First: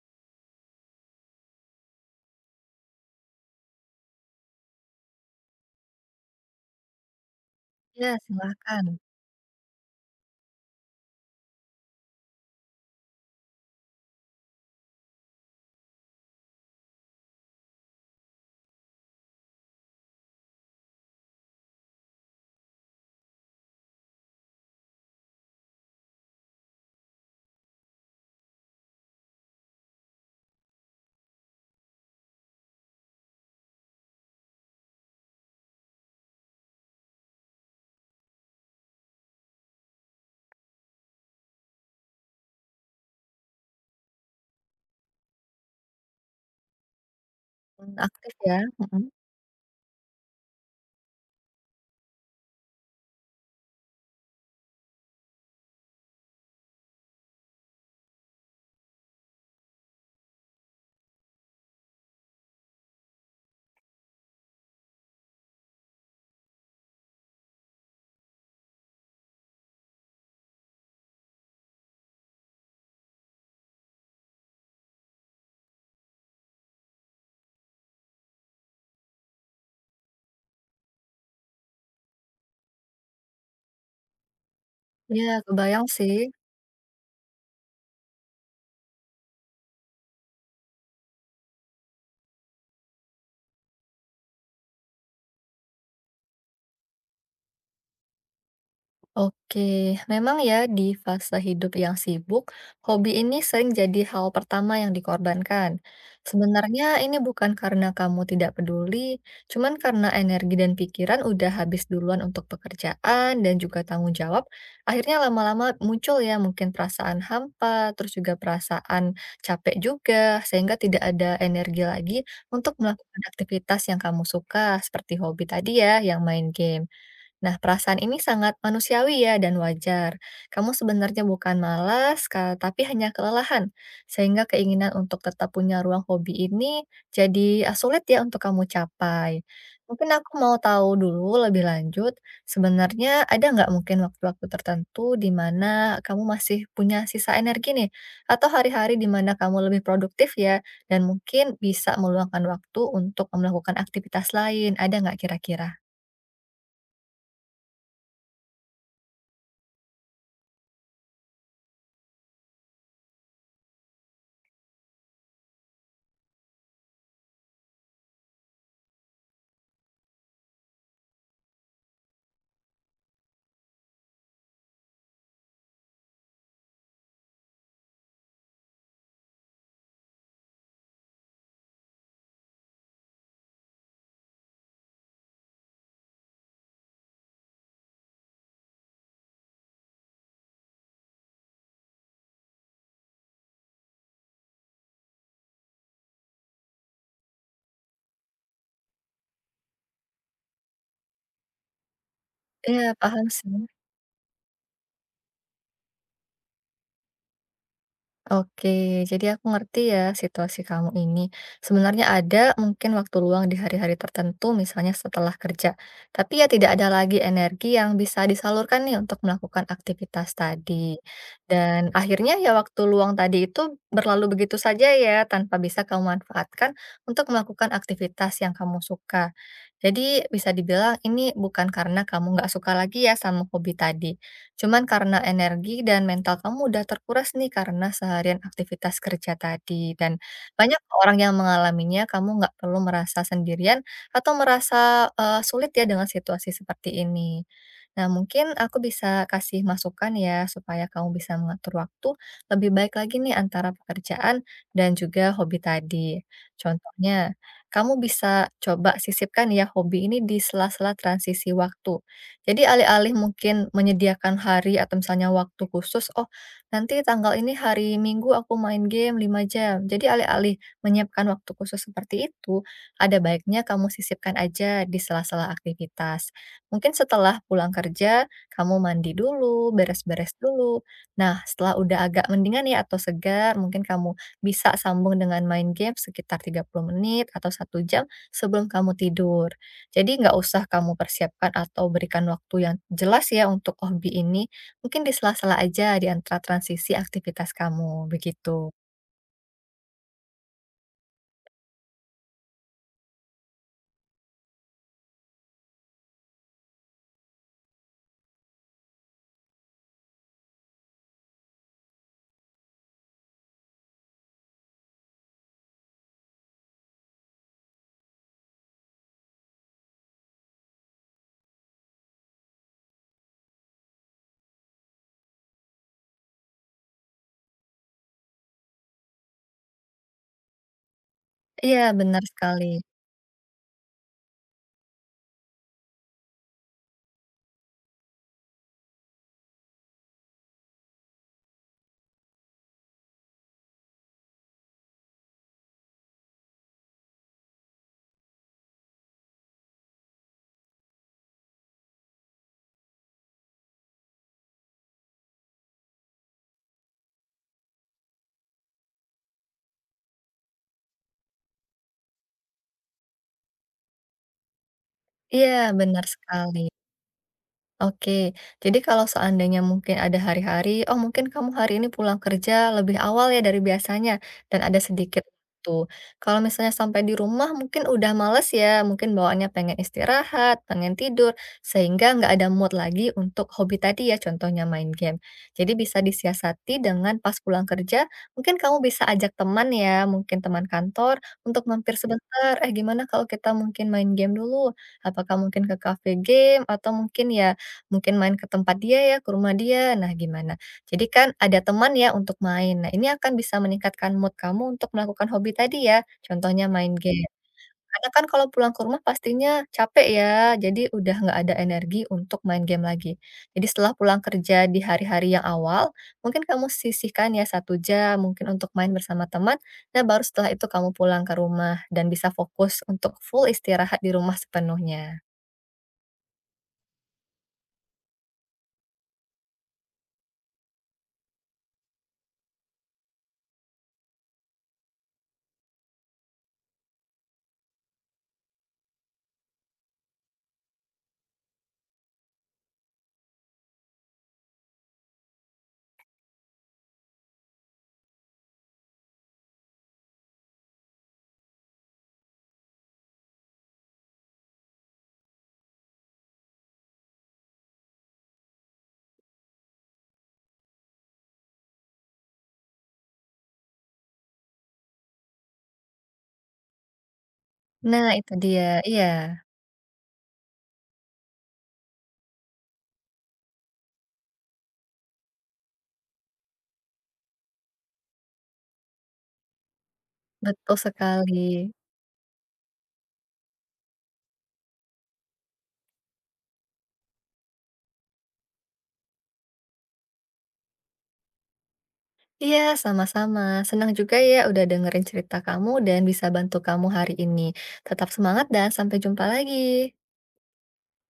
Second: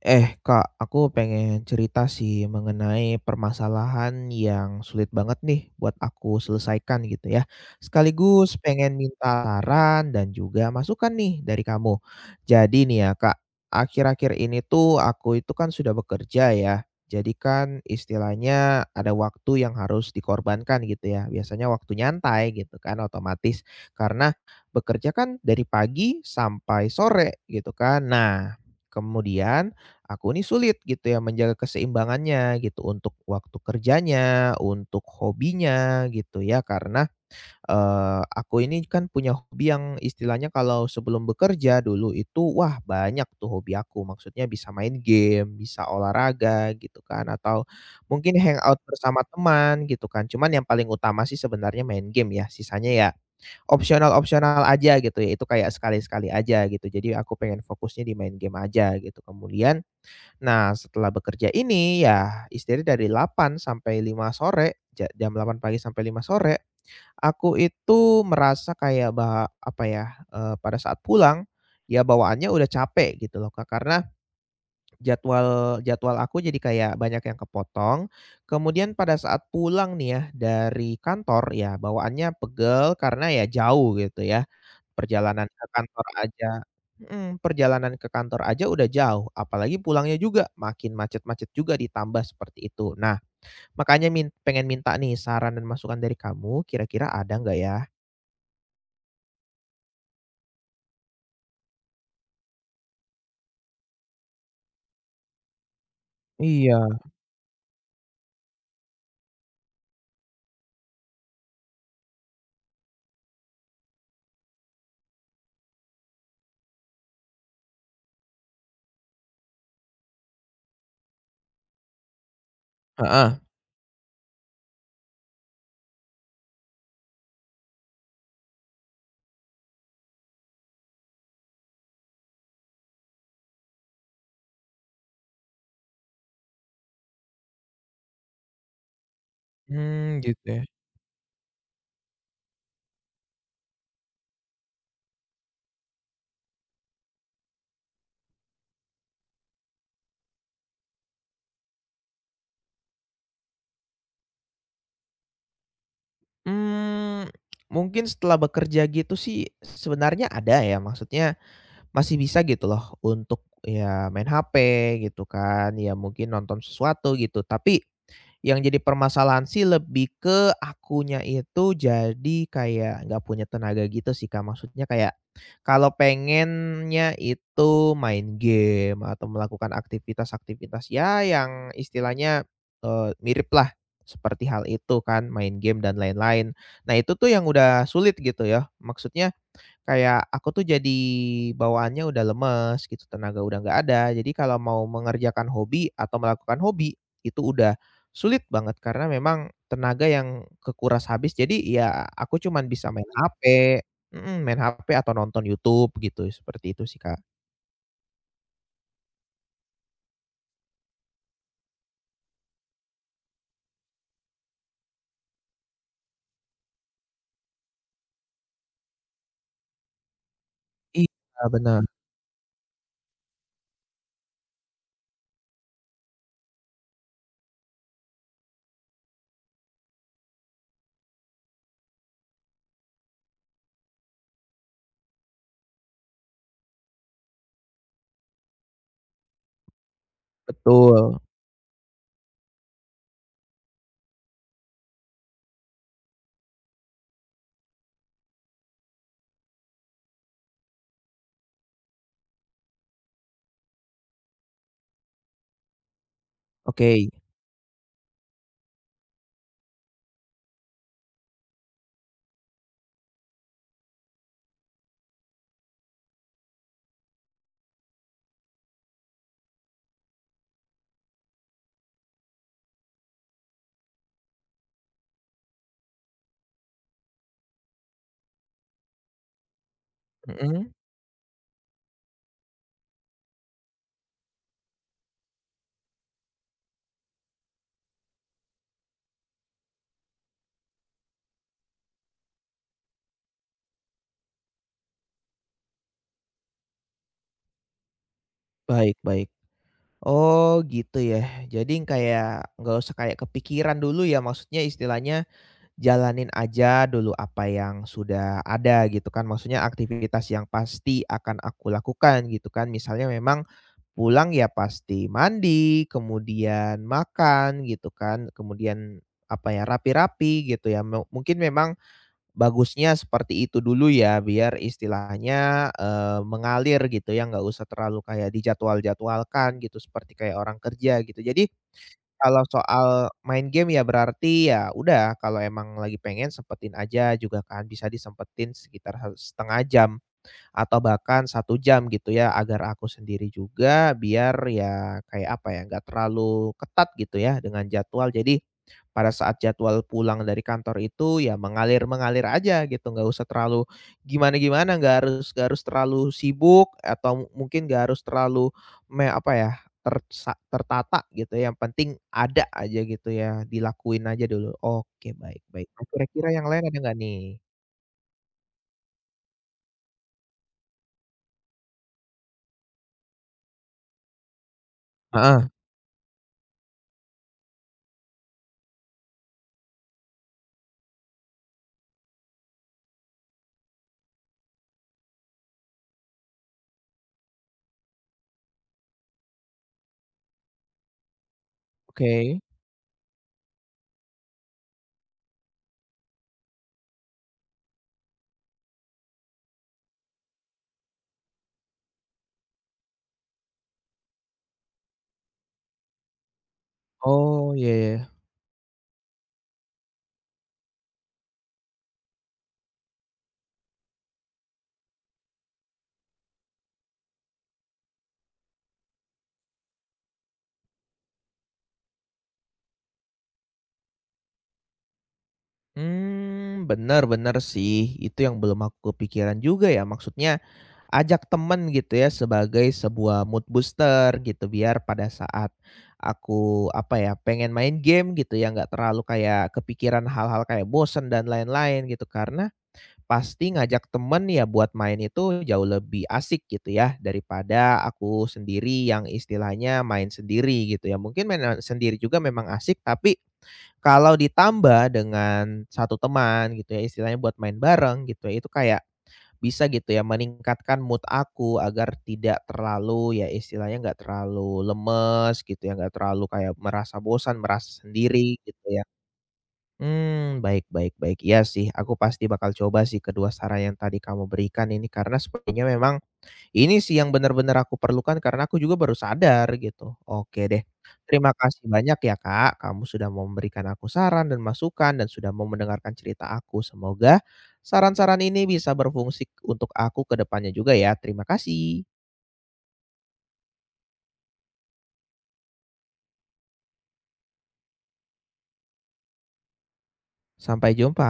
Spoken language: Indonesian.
Eh Kak, aku pengen cerita sih mengenai permasalahan yang sulit banget nih buat aku selesaikan gitu ya. Iya Sekaligus silahkan. pengen minta saran dan juga masukan nih dari kamu. Jadi nih ya Kak, akhir-akhir ini tuh aku itu kan sudah bekerja ya. Jadi kan istilahnya ada waktu yang harus dikorbankan gitu ya. Biasanya waktu nyantai gitu kan otomatis. Karena bekerja kan dari pagi sampai sore gitu kan. Nah, kemudian aku ini sulit gitu ya menjaga keseimbangannya gitu untuk waktu kerjanya, untuk hobinya gitu ya karena, aku ini kan punya hobi yang istilahnya kalau sebelum bekerja dulu itu wah banyak tuh hobi aku, maksudnya bisa main game, bisa olahraga gitu kan, atau Mmm, mungkin aktif ya. hangout Mhm, bersama teman gitu kan. Cuman yang paling utama sih sebenarnya main game ya, sisanya ya opsional-opsional aja gitu ya, itu kayak sekali-sekali aja gitu, jadi aku pengen fokusnya di main game aja gitu kemudian. Nah, setelah bekerja ini ya istirahat dari 8 sampai 5 sore, jam 8 pagi sampai 5 sore, aku itu merasa kayak apa ya, pada saat pulang, ya bawaannya udah capek gitu loh, Kak. Karena jadwal jadwal aku jadi kayak banyak yang kepotong, kemudian pada saat pulang nih ya dari kantor, ya bawaannya pegel karena ya jauh gitu ya. iya Perjalanan ke kebayang kantor sih. aja Mhm, perjalanan ke kantor aja udah jauh, apalagi pulangnya juga makin macet-macet juga ditambah seperti itu. Nah, makanya pengen minta nih saran dan masukan dari kamu, kira-kira ada nggak ya? Oke, memang ya di fase hidup yang sibuk, hobi ini sering jadi hal pertama yang dikorbankan. Iya, Sebenarnya ini bukan karena kamu tidak peduli, cuman karena energi dan pikiran udah habis duluan untuk pekerjaan dan juga tanggung jawab, akhirnya lama-lama muncul ya mungkin perasaan hampa, terus juga perasaan capek juga, sehingga tidak ada energi lagi untuk melakukan heeh. aktivitas yang kamu suka, seperti hobi tadi ya, yang main game. Nah, perasaan ini sangat manusiawi ya dan wajar. Kamu sebenarnya bukan malas, tapi hanya kelelahan. Sehingga keinginan untuk tetap punya ruang hobi ini jadi sulit ya untuk kamu capai. Mungkin Mmm, aku gitu mau ya. tahu dulu lebih lanjut, sebenarnya ada nggak mungkin waktu-waktu tertentu di mana kamu masih punya sisa energi nih? Atau hari-hari di mana kamu lebih produktif ya, dan mungkin bisa meluangkan waktu untuk melakukan aktivitas lain, ada nggak kira-kira? Mmm, mungkin setelah bekerja gitu sih sebenarnya ada ya, maksudnya masih bisa gitu loh untuk ya main HP gitu kan, ya mungkin nonton sesuatu gitu. Tapi yang jadi permasalahan sih lebih ke akunya itu, jadi kayak nggak punya tenaga gitu sih, Kak. Maksudnya kayak kalau pengennya itu main game atau melakukan aktivitas-aktivitas ya yang istilahnya, miriplah seperti hal itu kan, main game dan lain-lain. Nah itu tuh yang udah sulit gitu ya. Maksudnya kayak aku tuh jadi bawaannya udah lemes gitu, tenaga udah nggak ada. Jadi kalau mau mengerjakan hobi atau melakukan hobi, itu udah sulit banget karena memang tenaga yang kekuras habis. Jadi ya aku cuman Iya, bisa main paham HP. sih. Mhm, main HP atau nonton YouTube gitu, seperti itu sih, Kak. Oke, jadi aku ngerti ya situasi kamu ini. Sebenarnya ada mungkin waktu luang di hari-hari tertentu, misalnya setelah kerja. Tapi ya tidak ada lagi energi yang bisa disalurkan nih untuk melakukan aktivitas tadi. Iya, bener, Dan akhirnya ya waktu luang tadi itu berlalu begitu saja ya, tanpa bisa kamu manfaatkan untuk melakukan aktivitas yang kamu suka. Jadi bisa dibilang ini bukan karena kamu nggak suka lagi ya sama hobi tadi, cuman karena energi dan mental kamu udah terkuras nih karena seharian aktivitas kerja tadi. Dan banyak orang betul. yang mengalaminya, kamu nggak perlu merasa sendirian atau merasa sulit ya dengan situasi seperti ini. Nah, mungkin aku bisa kasih masukan ya supaya kamu bisa mengatur waktu lebih baik lagi nih antara pekerjaan dan juga hobi tadi. Oke, Contohnya, kamu bisa coba sisipkan ya hobi ini di sela-sela transisi waktu. Jadi alih-alih mungkin menyediakan hari atau misalnya waktu khusus, "Oh, nanti tanggal ini hari Minggu aku main game 5 jam." Jadi alih-alih menyiapkan waktu khusus seperti itu, ada baiknya kamu sisipkan aja di sela-sela aktivitas. Mungkin setelah pulang kerja, kamu mandi dulu, beres-beres mhm, dulu. Nah, setelah udah agak mendingan ya atau segar, mungkin kamu bisa sambung dengan main game sekitar 30 menit atau 1 jam sebelum kamu tidur. Jadi nggak usah kamu persiapkan atau berikan waktu yang jelas ya untuk hobi ini, mungkin di sela-sela aja di antara transisi aktivitas kamu, begitu. baik baik. Oh, gitu ya. Jadi kayak nggak usah kayak kepikiran dulu ya, maksudnya istilahnya jalanin aja dulu apa yang sudah ada gitu kan, maksudnya aktivitas yang pasti akan aku lakukan gitu kan. Misalnya memang pulang ya pasti mandi, kemudian makan gitu kan, kemudian apa ya, rapi-rapi gitu ya. Mungkin memang bagusnya seperti itu dulu ya, biar istilahnya, mengalir gitu ya, nggak usah terlalu kayak dijadwal-jadwalkan gitu seperti kayak orang kerja gitu. Jadi Iya, benar kalau sekali. soal main game ya, berarti ya udah, kalau emang lagi pengen sempetin aja juga kan, bisa disempetin sekitar setengah jam atau bahkan 1 jam gitu ya, agar aku sendiri juga biar ya kayak apa ya, nggak terlalu ketat gitu ya dengan jadwal. Jadi pada saat jadwal pulang dari kantor itu ya mengalir-mengalir aja gitu, nggak usah terlalu gimana-gimana, nggak harus terlalu sibuk, atau mungkin nggak harus terlalu apa ya, tertata gitu ya, yang penting ada aja gitu ya, dilakuin aja dulu. Oke, baik baik. Iya, Nah, benar kira-kira yang sekali. lain ada nggak nih? Oke, jadi kalau seandainya mungkin ada hari-hari, oh mungkin kamu hari ini pulang kerja lebih awal ya dari biasanya, dan ada sedikit Ah, waktu. Kalau misalnya sampai di rumah mungkin udah males ya, mungkin bawaannya pengen istirahat, pengen tidur, sehingga nggak ada mood lagi untuk hobi tadi ya, contohnya main game. Jadi bisa disiasati dengan pas pulang kerja, mungkin kamu bisa ajak teman ya, mungkin teman kantor, untuk mampir oke. sebentar, eh gimana kalau kita mungkin main game dulu? Apakah mungkin ke cafe game, atau mungkin ya mungkin main ke tempat dia ya, ke rumah dia, nah gimana. Jadi kan ada teman ya untuk main. Nah, ini akan bisa meningkatkan mood kamu untuk melakukan hobi tadi ya, contohnya main game. Oh, iya iya. Karena kan kalau pulang ke rumah pastinya capek ya, jadi udah nggak ada energi untuk main game lagi. Jadi setelah pulang kerja di hari-hari yang awal, mungkin kamu sisihkan ya 1 jam mungkin untuk main bersama teman, nah baru setelah itu kamu pulang ke rumah dan bisa fokus untuk full istirahat di rumah sepenuhnya. Hmm, benar-benar sih, itu yang belum aku kepikiran juga ya, maksudnya ajak temen gitu ya sebagai sebuah mood booster gitu, biar pada saat aku, apa ya, pengen main game gitu ya, nggak terlalu kayak kepikiran hal-hal kayak bosen dan lain-lain gitu. Karena pasti ngajak temen ya buat main itu jauh lebih asik gitu ya, daripada aku sendiri yang istilahnya main sendiri gitu ya. Mungkin main, sendiri juga memang asik, tapi kalau ditambah dengan satu teman gitu ya, istilahnya buat main bareng gitu ya, itu kayak bisa gitu ya meningkatkan mood aku agar tidak terlalu ya istilahnya nggak terlalu lemes gitu ya, nggak terlalu kayak merasa bosan, merasa Nah itu sendiri dia, gitu ya. iya. Hmm, baik baik baik. Iya sih, aku pasti bakal coba sih kedua saran yang tadi kamu berikan ini, karena sepertinya memang ini sih yang benar-benar aku perlukan, karena aku juga baru sadar gitu. Oke deh, Betul terima sekali. kasih banyak ya Kak, kamu sudah mau memberikan aku saran dan masukan dan sudah mau mendengarkan cerita aku. Semoga saran-saran ini bisa berfungsi untuk aku ke depannya juga ya. Terima kasih. Iya, sama-sama. Senang juga ya udah dengerin cerita kamu dan bisa bantu kamu hari ini. Tetap semangat dan sampai jumpa lagi. Sampai jumpa.